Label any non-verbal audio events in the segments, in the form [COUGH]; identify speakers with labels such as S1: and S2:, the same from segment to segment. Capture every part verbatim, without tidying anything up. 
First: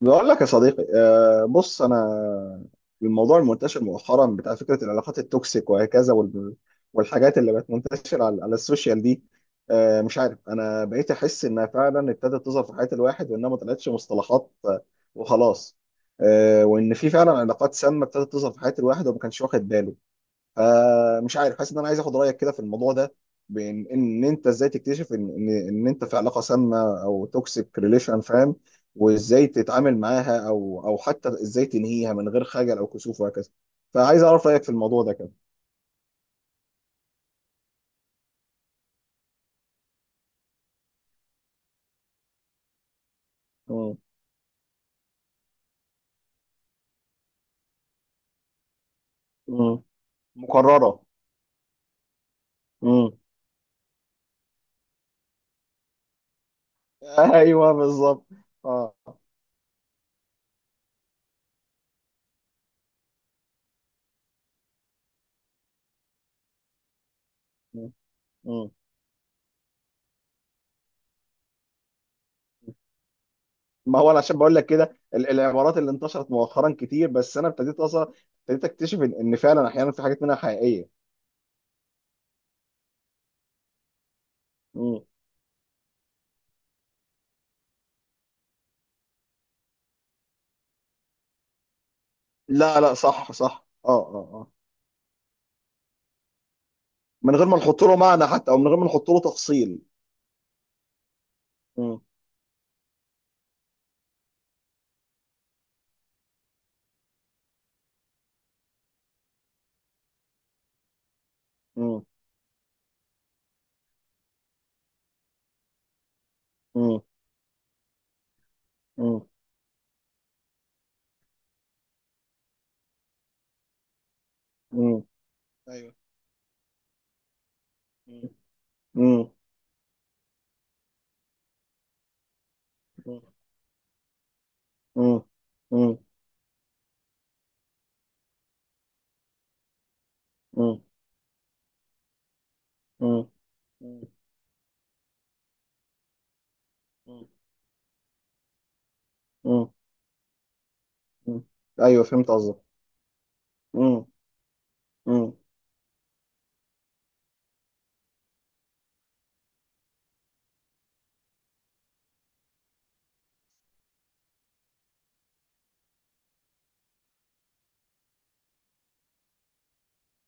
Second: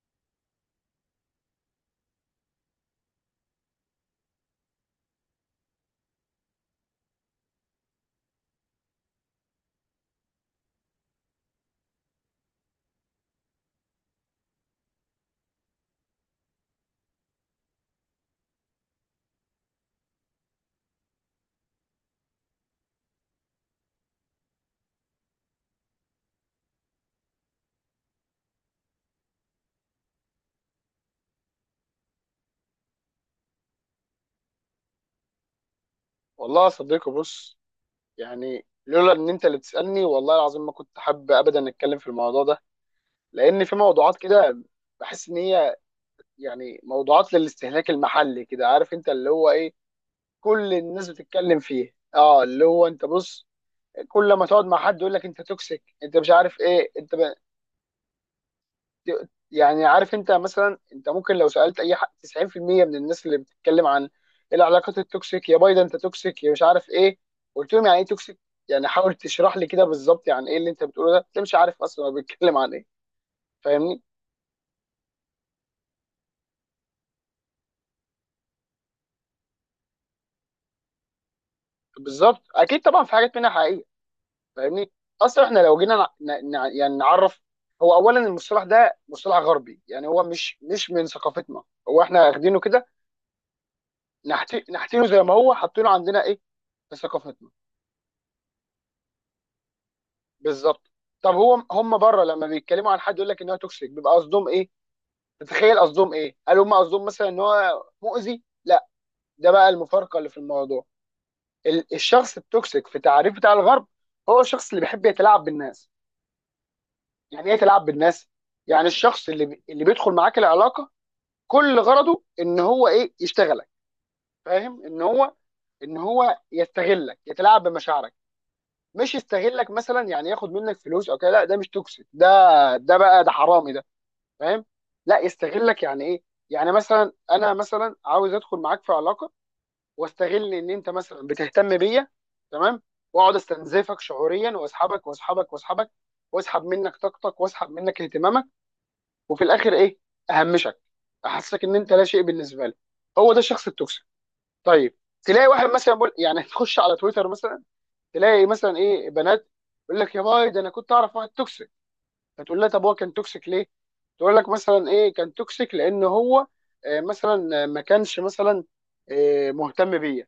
S1: بقول لك يا صديقي، آه، بص انا الموضوع المنتشر مؤخرا بتاع فكره العلاقات التوكسيك وهكذا وال- والحاجات اللي بقت منتشره على على السوشيال دي. آه، مش عارف، انا بقيت احس انها فعلا ابتدت تظهر في حياه الواحد وانها ما طلعتش مصطلحات آه، وخلاص، آه، وان في فعلا علاقات سامه ابتدت تظهر في حياه الواحد وما كانش واخد باله. آه مش عارف، حاسس ان انا عايز اخد رايك كده في الموضوع ده، بان ان انت ازاي تكتشف ان ان ان انت في علاقه سامه او توكسيك ريليشن، فاهم؟ وازاي تتعامل معاها او او حتى ازاي تنهيها من غير خجل او كسوف وهكذا. فعايز اعرف رايك في الموضوع ده كده.
S2: والله يا صديقي، بص. يعني لولا ان انت اللي بتسالني والله العظيم ما كنت حابب ابدا اتكلم في الموضوع ده. لان في
S1: مم.
S2: موضوعات كده بحس ان هي يعني موضوعات للاستهلاك المحلي كده، عارف انت اللي هو ايه.
S1: مم.
S2: كل
S1: مكرره.
S2: الناس بتتكلم فيه، اه، اللي هو انت
S1: مم.
S2: بص، كل ما تقعد مع حد يقول لك انت توكسيك، انت مش عارف ايه، انت
S1: [LAUGHS] ايوه بالظبط. اه.
S2: ت- يعني عارف انت مثلا، انت ممكن لو سالت اي حد تسعين في المية من الناس اللي بتتكلم عن العلاقات التوكسيك يا بايدن انت توكسيك يا مش عارف ايه، قلت لهم
S1: مم.
S2: يعني ايه توكسيك؟
S1: مم.
S2: يعني حاول تشرح لي كده بالظبط، يعني ايه اللي انت بتقوله ده؟ انت مش عارف اصلا هو بيتكلم عن ايه.
S1: ما
S2: فاهمني؟
S1: هو انا عشان بقول لك كده، ال- العبارات اللي انتشرت مؤخرا كتير، بس انا ابتديت اصلا ابتديت اكتشف ان إن فعلا احيانا في حاجات منها حقيقيه.
S2: بالظبط، اكيد طبعا في حاجات منها حقيقيه. فاهمني؟ اصلا احنا لو جينا نع- نع- يعني نعرف، هو اولا المصطلح ده مصطلح غربي، يعني هو مش مش من ثقافتنا. هو احنا واخدينه
S1: لا
S2: كده،
S1: لا، صح صح، اه اه اه.
S2: نحت- نحتينه زي ما هو، حاطينه عندنا ايه في
S1: من غير
S2: ثقافتنا.
S1: ما نحط له معنى حتى او من غير ما نحط له تفصيل.
S2: بالظبط. طب هو هم
S1: مم.
S2: بره لما بيتكلموا عن حد يقول لك ان هو توكسيك بيبقى قصدهم ايه؟ تتخيل قصدهم ايه؟ هل هم قصدهم مثلا ان هو مؤذي؟ لا. ده بقى المفارقه اللي في الموضوع. ال-
S1: مم.
S2: الشخص التوكسيك في تعريف بتاع الغرب هو الشخص اللي بيحب يتلاعب بالناس.
S1: مم.
S2: يعني ايه يتلاعب بالناس؟ يعني
S1: مم.
S2: الشخص اللي بي- اللي بيدخل معاك العلاقه كل غرضه ان هو ايه؟ يشتغلك. فاهم؟ ان
S1: مم.
S2: هو
S1: ايوه.
S2: ان هو يستغلك، يتلاعب بمشاعرك.
S1: مم.
S2: مش
S1: مم.
S2: يستغلك مثلا يعني ياخد منك فلوس او كده، لا ده مش توكسيك ده، ده
S1: مم.
S2: بقى ده حرامي ده. فاهم؟ لا
S1: مم.
S2: يستغلك
S1: مم.
S2: يعني ايه. يعني مثلا انا مثلا عاوز ادخل معاك في علاقه واستغل ان انت مثلا بتهتم بيا، تمام،
S1: مم.
S2: واقعد استنزفك
S1: مم.
S2: شعوريا واسحبك واسحبك واسحبك، واسحب منك طاقتك واسحب منك اهتمامك، وفي
S1: مم.
S2: الاخر ايه؟ اهمشك،
S1: مم.
S2: احسسك ان انت لا
S1: ايوه
S2: شيء
S1: فهمت قصدك.
S2: بالنسبه لي. هو ده الشخص التوكسيك.
S1: مم.
S2: طيب.
S1: مم.
S2: تلاقي واحد مثلا بقول يعني تخش على تويتر مثلا، تلاقي مثلا ايه بنات يقول لك يا باي، ده انا كنت اعرف واحد توكسيك. فتقول لها طب هو كان توكسيك ليه؟ تقول لك مثلا ايه، كان توكسيك لان هو آه، مثلا آه، ما كانش مثلا آه، مهتم بيا.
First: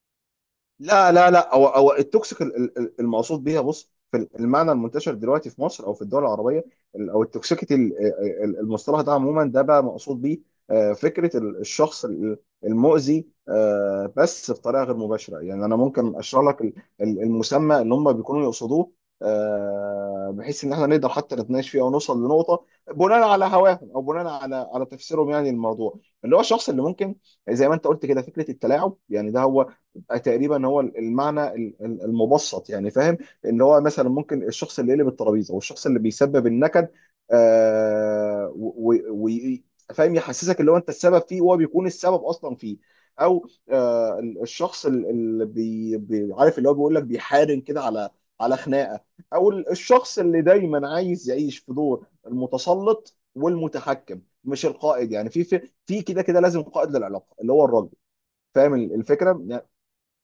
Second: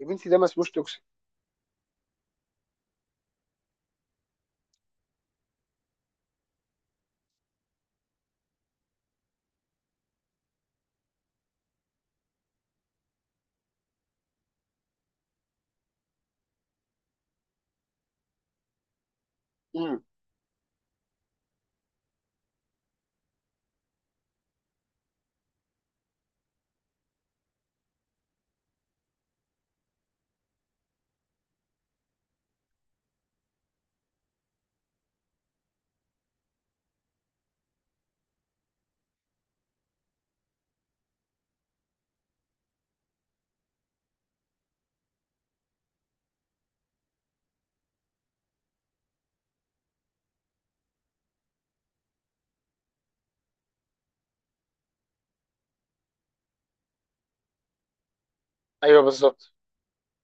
S2: يا بنتي ده ما اسموش توكسيك.
S1: لا لا لا، هو هو التوكسيك ال- ال- ال- المقصود بيها، بص، في المعنى المنتشر دلوقتي في مصر او في الدول العربيه، ال- او التوكسيكيتي ال- آه، آه، ال- المصطلح ده عموما ده بقى مقصود بيه آه، فكره ال- الشخص ال- المؤذي، آه، بس بطريقه غير مباشره. يعني انا ممكن اشرح لك ال- ال- المسمى اللي هم بيكونوا يقصدوه،
S2: امم.
S1: آه، بحيث ان احنا نقدر حتى نتناقش فيه او نوصل لنقطه بناء على هواهم او بناء على على تفسيرهم. يعني الموضوع، اللي هو الشخص اللي ممكن، زي ما انت قلت كده، فكره التلاعب، يعني ده هو آه، تقريبا هو المعنى ال- ال- المبسط، يعني فاهم؟ ان هو مثلا ممكن الشخص اللي يقلب الترابيزه والشخص اللي بيسبب النكد آه و- و- و- فاهم، يحسسك اللي هو انت السبب فيه وهو بيكون السبب اصلا فيه، او آه الشخص ال- اللي بي بي- عارف، اللي هو بيقول لك بيحارن كده على على خناقه، او ال- الشخص اللي دايما عايز يعيش في دور المتسلط والمتحكم، مش القائد. يعني في في في كده كده لازم قائد للعلاقه اللي هو الراجل، فاهم
S2: ايوه،
S1: الفكره؟
S2: بالظبط.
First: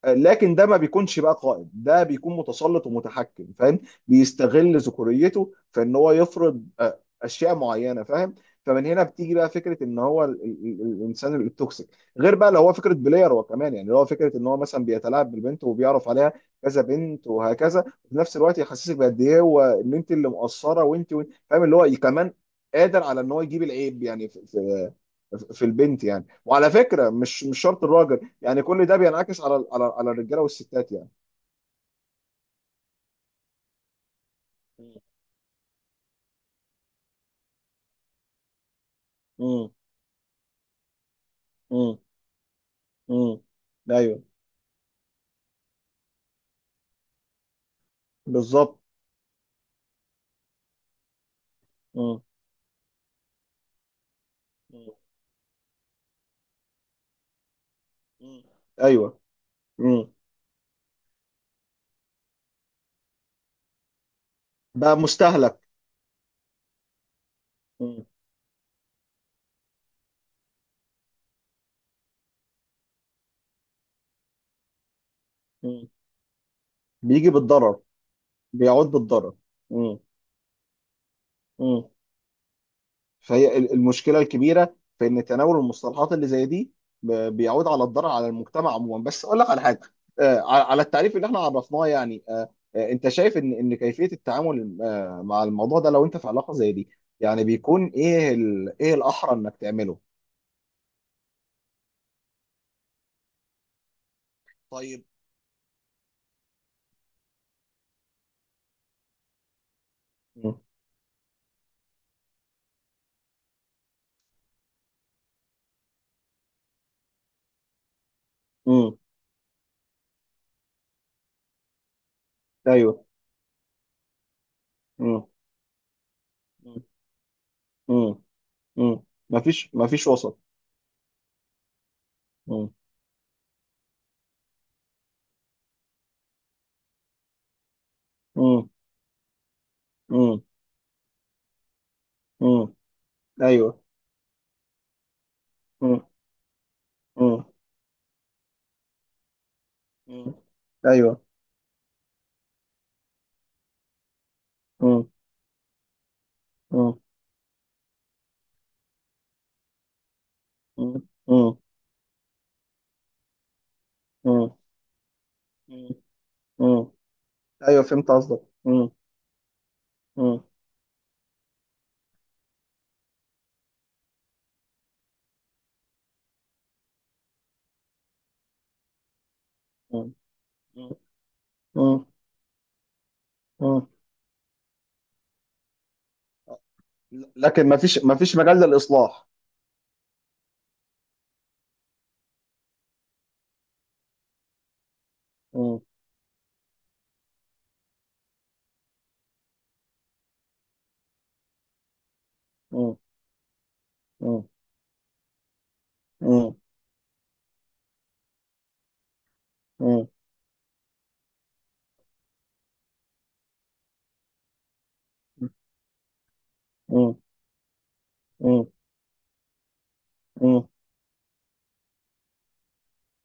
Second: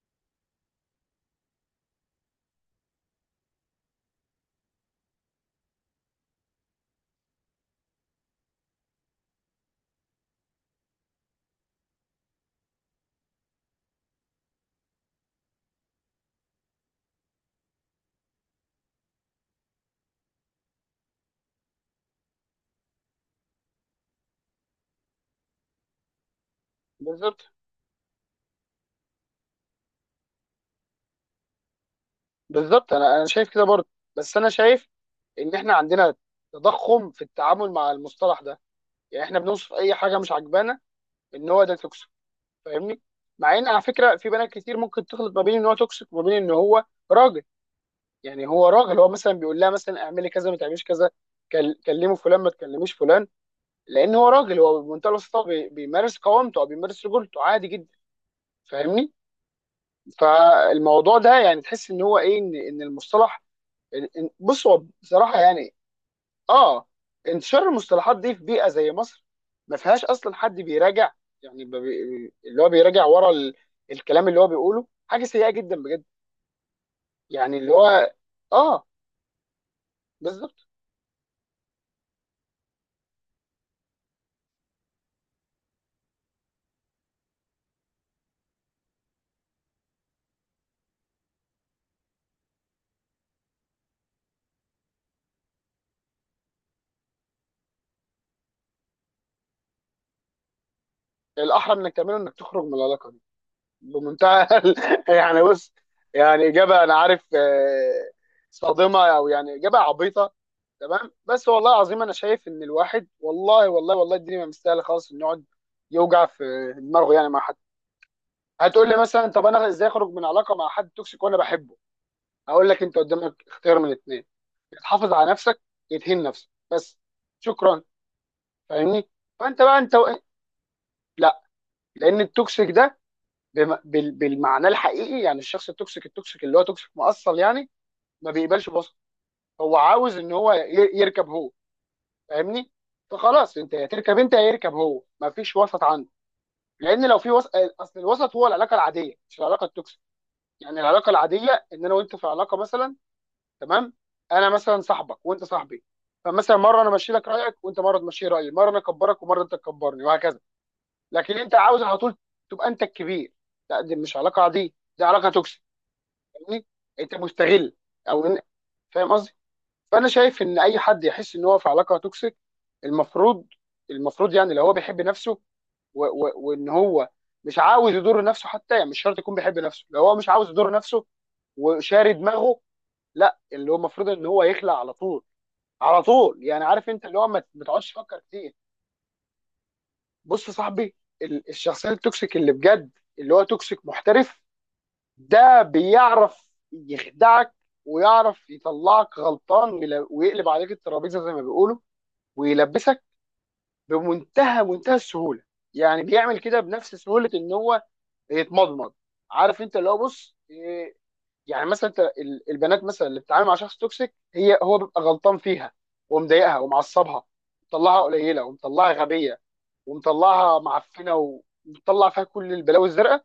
S1: لكن ده ما بيكونش بقى قائد، ده بيكون متسلط ومتحكم، فاهم؟ بيستغل ذكوريته في ان هو يفرض آه، اشياء معينه، فاهم؟ فمن هنا بتيجي بقى فكره ان هو ال- ال- ال- الانسان التوكسيك. غير بقى لو هو فكره بلاير هو كمان، يعني لو هو فكره ان هو مثلا بيتلاعب بالبنت وبيعرف عليها كذا بنت وهكذا، في نفس الوقت يحسسك بقد ايه هو ان انت اللي مقصره، وانت وإنت- فاهم، اللي هو كمان قادر على ان هو يجيب العيب يعني في البنت. يعني وعلى فكره،
S2: بالظبط،
S1: مش مش شرط الراجل، يعني كل ده بينعكس على على على الرجاله والستات يعني.
S2: بالظبط، انا انا شايف كده برضه. بس انا شايف ان احنا عندنا تضخم في التعامل مع المصطلح ده، يعني احنا
S1: امم.
S2: بنوصف اي حاجه مش عاجبانا ان هو ده
S1: امم.
S2: توكسيك. فاهمني؟
S1: امم.
S2: مع ان على فكره
S1: ايوه
S2: في بنات كتير ممكن تخلط ما بين ان هو توكسيك وما بين ان هو راجل. يعني هو
S1: بالظبط.
S2: راجل، هو مثلا بيقول لها مثلا اعملي كذا ما تعمليش كذا، كل- كلمي
S1: امم.
S2: فلان ما تكلميش فلان، لان هو راجل. هو بمنتهى البساطه بي- بيمارس قوامته او بيمارس رجولته عادي جدا. فاهمني؟
S1: ايوه. امم.
S2: فالموضوع ده يعني تحس ان هو ايه، ان ان المصطلح إن- إن- بص، هو
S1: بقى
S2: بصراحه
S1: مستهلك.
S2: يعني اه، انتشار المصطلحات دي في بيئه زي مصر ما فيهاش اصلا حد بيراجع. يعني ب- بي- اللي هو بيراجع ورا ال- الكلام اللي هو بيقوله، حاجه سيئه جدا
S1: امم.
S2: بجد.
S1: بيجي
S2: يعني اللي
S1: بالضرر.
S2: هو اه،
S1: بيعود بالضرر. امم.
S2: بالظبط.
S1: فهي ال- المشكله الكبيره في ان تناول المصطلحات اللي زي دي ب- بيعود على الضرر على المجتمع عموما. بس اقول لك على حاجه، آه، ع- على التعريف اللي احنا عرفناه يعني، آه، آه، انت شايف ان ان كيفيه التعامل آه، مع الموضوع ده لو انت في علاقه زي دي، يعني بيكون ايه، ال- ايه الاحرى انك تعمله؟
S2: الاحرى انك تعمله انك تخرج من العلاقه دي بمنتهى
S1: طيب.
S2: [LAUGHS] يعني بص، يعني اجابه انا عارف آه، صادمه او يعني اجابه عبيطه.
S1: مم.
S2: تمام، بس والله العظيم انا شايف ان الواحد والله والله والله الدنيا ما مستاهله خالص انه يقعد يوجع في دماغه يعني مع حد. هتقول
S1: مم.
S2: لي مثلا طب انا ازاي اخرج من علاقه مع حد توكسيك وانا بحبه؟ هقول لك انت
S1: ايوه.
S2: قدامك اختيار من الاثنين. يا تحافظ
S1: مم.
S2: على نفسك، يدهن نفسك
S1: مم.
S2: بس، شكرا.
S1: مم. مم.
S2: فاهمني؟ فانت
S1: مفيش
S2: بقى انت و...
S1: مفيش وسط.
S2: لا. لان التوكسيك
S1: مم.
S2: ده بم... بال... بالمعنى الحقيقي، يعني الشخص التوكسيك التوكسيك اللي هو توكسيك مؤصل يعني ما
S1: مم.
S2: بيقبلش بوسط. هو عاوز ان
S1: مم.
S2: هو ي- يركب هو. فاهمني؟
S1: مم.
S2: فخلاص، انت
S1: ايوه.
S2: يا تركب انت يا يركب هو، ما فيش وسط
S1: مم.
S2: عنده. لان لو في
S1: مم.
S2: وسط، اصل الوسط هو العلاقه العاديه مش العلاقه التوكسيك.
S1: مم.
S2: يعني العلاقه
S1: ايوه.
S2: العاديه ان انا وانت في علاقه مثلا، تمام. انا مثلا
S1: مم.
S2: صاحبك وانت صاحبي. فمثلا مره انا
S1: مم.
S2: امشي لك رايك وانت مره تمشي رايي، مره انا اكبرك ومره انت تكبرني وهكذا. لكن انت
S1: مم.
S2: عاوز على طول تبقى انت الكبير. لا دي مش علاقه
S1: مم.
S2: عاديه، دي علاقه توكسيك.
S1: مم.
S2: فاهمني؟
S1: مم.
S2: انت مستغل.
S1: ايوه فهمت
S2: او إن-
S1: قصدك. مم.
S2: فاهم قصدي. فانا شايف
S1: مم.
S2: ان اي حد يحس ان هو في علاقه توكسيك المفروض، المفروض يعني لو هو بيحب نفسه و... و... وان هو مش عاوز يضر نفسه، حتى يعني مش شرط يكون بيحب نفسه، لو
S1: مم.
S2: هو مش عاوز يضر نفسه
S1: مم.
S2: وشاري دماغه، لا اللي هو
S1: مم.
S2: المفروض ان هو يخلع على طول. على طول يعني عارف انت اللي هو ما ما
S1: لكن ما
S2: تقعدش
S1: فيش ما
S2: تفكر
S1: فيش
S2: كتير.
S1: مجال للاصلاح.
S2: بص يا صاحبي، ال- الشخصيه التوكسيك اللي بجد، اللي هو توكسيك محترف، ده
S1: مم.
S2: بيعرف يخدعك، ويعرف يطلعك غلطان ويل- ويقلب عليك الترابيزه زي ما بيقولوا
S1: مم.
S2: ويلبسك
S1: مم.
S2: بمنتهى منتهى السهوله. يعني بيعمل
S1: مم.
S2: كده بنفس سهوله ان هو يتمضمض. عارف انت اللي هو
S1: مم.
S2: بص إيه، يعني مثلا انت ال- البنات مثلا اللي بتتعامل مع شخص توكسيك هي هو بيبقى غلطان فيها ومضايقها
S1: مم.
S2: ومعصبها ومطلعها قليله
S1: مم.
S2: ومطلعها غبيه ومطلعها
S1: مم.
S2: معفنه ومطلع فيها كل البلاوي الزرقاء،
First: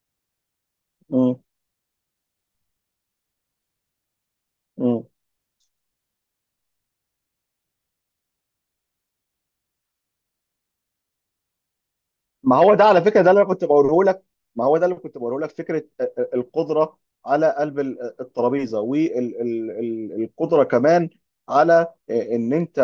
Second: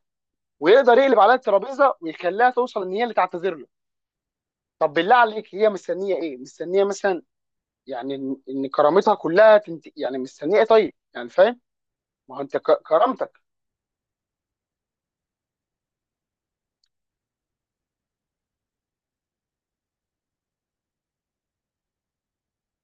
S2: ويقدر يقلب عليها الترابيزه ويخليها توصل ان هي اللي تعتذر له. طب
S1: مم.
S2: بالله عليك هي مستنيه ايه؟ مستنيه مثلا يعني ان إن كرامتها كلها تنت... يعني مستنيه ايه طيب، يعني فاهم. ما هو
S1: ما
S2: انت ك...
S1: هو ده على فكره ده
S2: كرامتك.
S1: اللي انا كنت بقوله لك. ما هو ده اللي كنت بقوله لك، فكره القدره على قلب الترابيزه، والقدره كمان على ان انت،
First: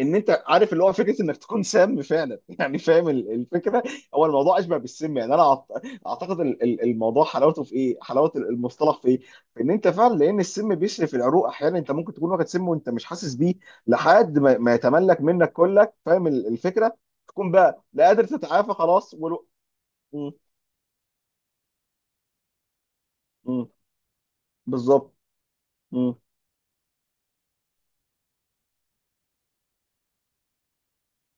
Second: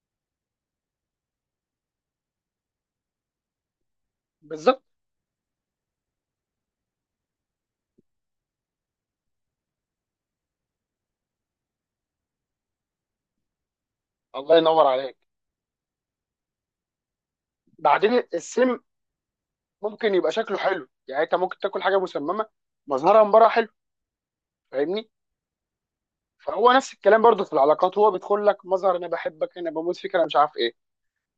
S1: ان انت عارف اللي هو، فكره انك تكون سام فعلا [LAUGHS] يعني فاهم ال- الفكره؟ هو الموضوع اشبه
S2: بالظبط.
S1: بالسم، يعني انا أعت- اعتقد ال- ال- الموضوع حلاوته في ايه، حلاوه المصطلح في ايه، في ان انت فعلا، لان السم بيشرف العروق احيانا، انت ممكن تكون واخد سم وانت مش حاسس بيه لحد
S2: الله
S1: ما ما
S2: ينور عليك.
S1: يتملك منك كلك، فاهم ال- الفكره؟ تكون بقى لا
S2: بعدين
S1: قادر تتعافى،
S2: السم
S1: خلاص ولو...
S2: ممكن
S1: م-
S2: يبقى شكله حلو. يعني انت ممكن تاكل حاجه مسممه مظهرها من بره
S1: م-
S2: حلو. فاهمني؟
S1: بالظبط. م-
S2: فهو نفس الكلام برضو في العلاقات، هو بيدخل لك مظهر انا بحبك انا بموت فيك انا مش عارف ايه،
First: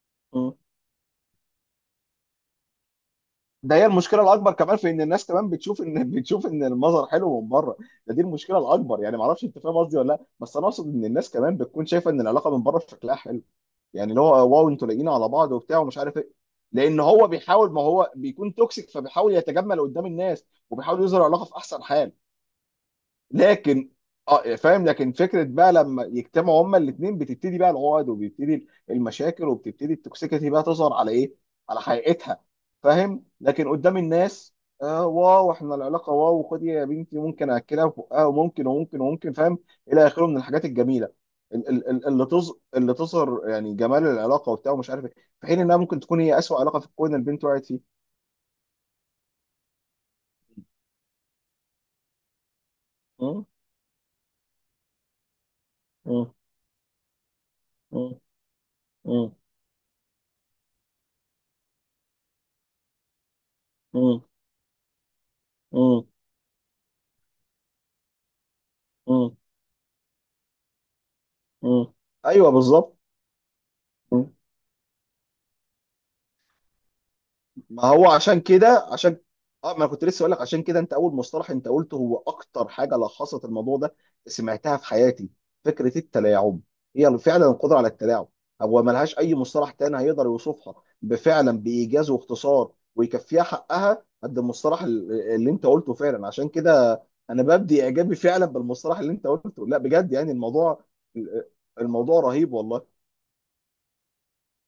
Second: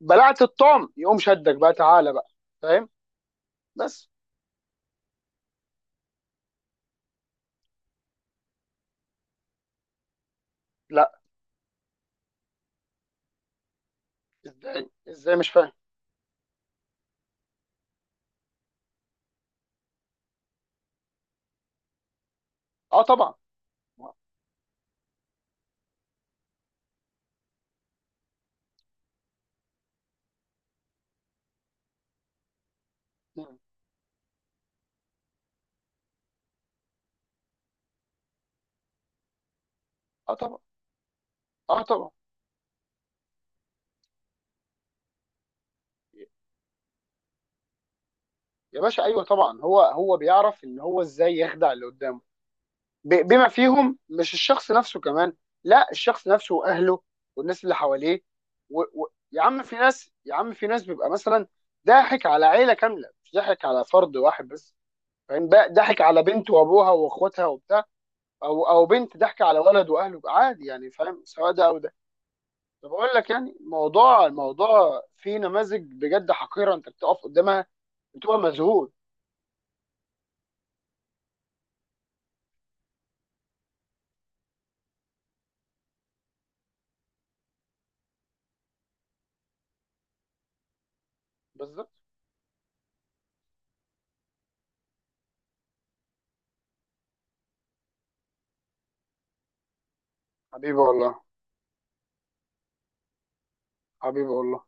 S2: بلعت
S1: م.
S2: الطعم يقوم شدك بقى تعالى بقى. فاهم؟
S1: ده هي
S2: بس
S1: المشكله الاكبر كمان، في ان الناس كمان بتشوف ان [LAUGHS] بتشوف ان المظهر حلو من بره. ده دي المشكله الاكبر، يعني ما اعرفش انت فاهم قصدي ولا لا، بس انا اقصد ان
S2: لا،
S1: الناس كمان بتكون شايفه ان العلاقه من بره شكلها حلو، يعني اللي هو واو انتوا
S2: ازاي
S1: لاقيين على
S2: ازاي مش
S1: بعض
S2: فاهم.
S1: وبتاع ومش عارف ايه، لان هو بيحاول، ما هو بيكون توكسيك فبيحاول يتجمل قدام الناس وبيحاول يظهر علاقه في احسن حال.
S2: اه طبعا.
S1: لكن اه فاهم، لكن فكره بقى لما يجتمعوا هما الاثنين بتبتدي بقى العقد وبيبتدي المشاكل وبتبتدي التوكسيكيتي بقى تظهر على ايه؟ على حقيقتها. فاهم؟ لكن قدام الناس آه واو احنا العلاقه واو، خدي يا بنتي ممكن اكلها في بقها، وممكن وممكن وممكن، فاهم؟ الى اخره
S2: اه
S1: من
S2: طبعا.
S1: الحاجات الجميله ال-
S2: اه
S1: ال- ال-
S2: طبعا.
S1: اللي تظ اللي تظهر يعني جمال العلاقه وبتاع ومش عارف ايه، في حين انها ممكن تكون هي اسوء علاقه في الكون البنت وقعت فيه.
S2: يا باشا، ايوه طبعا. هو هو بيعرف ان هو ازاي يخدع اللي قدامه، ب-
S1: مم.
S2: بما فيهم مش الشخص نفسه كمان، لا، الشخص
S1: مم.
S2: نفسه واهله والناس اللي
S1: مم.
S2: حواليه و... و...
S1: مم.
S2: يا عم في ناس، يا عم في ناس بيبقى مثلا ضاحك على عيله كامله مش ضاحك على فرد واحد بس. فاهم بقى؟ ضاحك
S1: مم.
S2: على بنت وابوها واخواتها وبتاع، او او بنت
S1: مم.
S2: ضاحكه على ولد واهله. عادي يعني، فاهم سواء ده او
S1: مم.
S2: ده.
S1: ايوه
S2: طب
S1: بالظبط.
S2: اقول لك، يعني الموضوع
S1: مم.
S2: الموضوع فيه نماذج بجد حقيره، انت بتقف قدامها
S1: ما هو
S2: بتبقى
S1: عشان كده
S2: مذهول.
S1: عشان اه ما أنا كنت لسه اقول لك عشان كده، انت اول مصطلح انت قلته هو اكتر حاجه لخصت الموضوع ده سمعتها في حياتي، فكره التلاعب. هي فعلا القدره على التلاعب، هو ما لهاش اي مصطلح تاني هيقدر يوصفها بفعلا
S2: بالظبط.
S1: بايجاز واختصار ويكفيها حقها قد المصطلح ال- اللي انت قلته فعلا، عشان كده انا ببدي اعجابي فعلا بالمصطلح اللي انت قلته. لا بجد، يعني
S2: حبيبي
S1: الموضوع،
S2: والله.
S1: الموضوع رهيب والله.
S2: حبيبي والله.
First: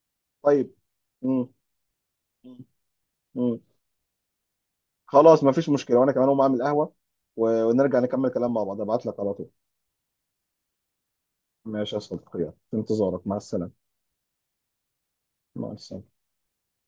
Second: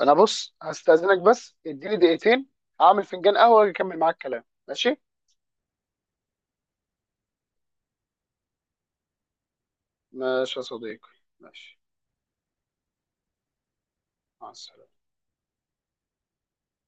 S2: انا بص
S1: طيب.
S2: هستأذنك
S1: مم.
S2: بس، اديني دقيقتين. هعمل فنجان قهوة
S1: مم.
S2: واجي اكمل معاك الكلام، ماشي؟
S1: خلاص مفيش مشكله، وانا كمان هقوم اعمل قهوه و- ونرجع نكمل كلام مع بعض. ابعت لك على طول.
S2: ماشي يا صديقي. ماشي.
S1: ماشي يا صديقي، يلا. في انتظارك، مع السلامه.
S2: مع السلامة.
S1: مع السلامه.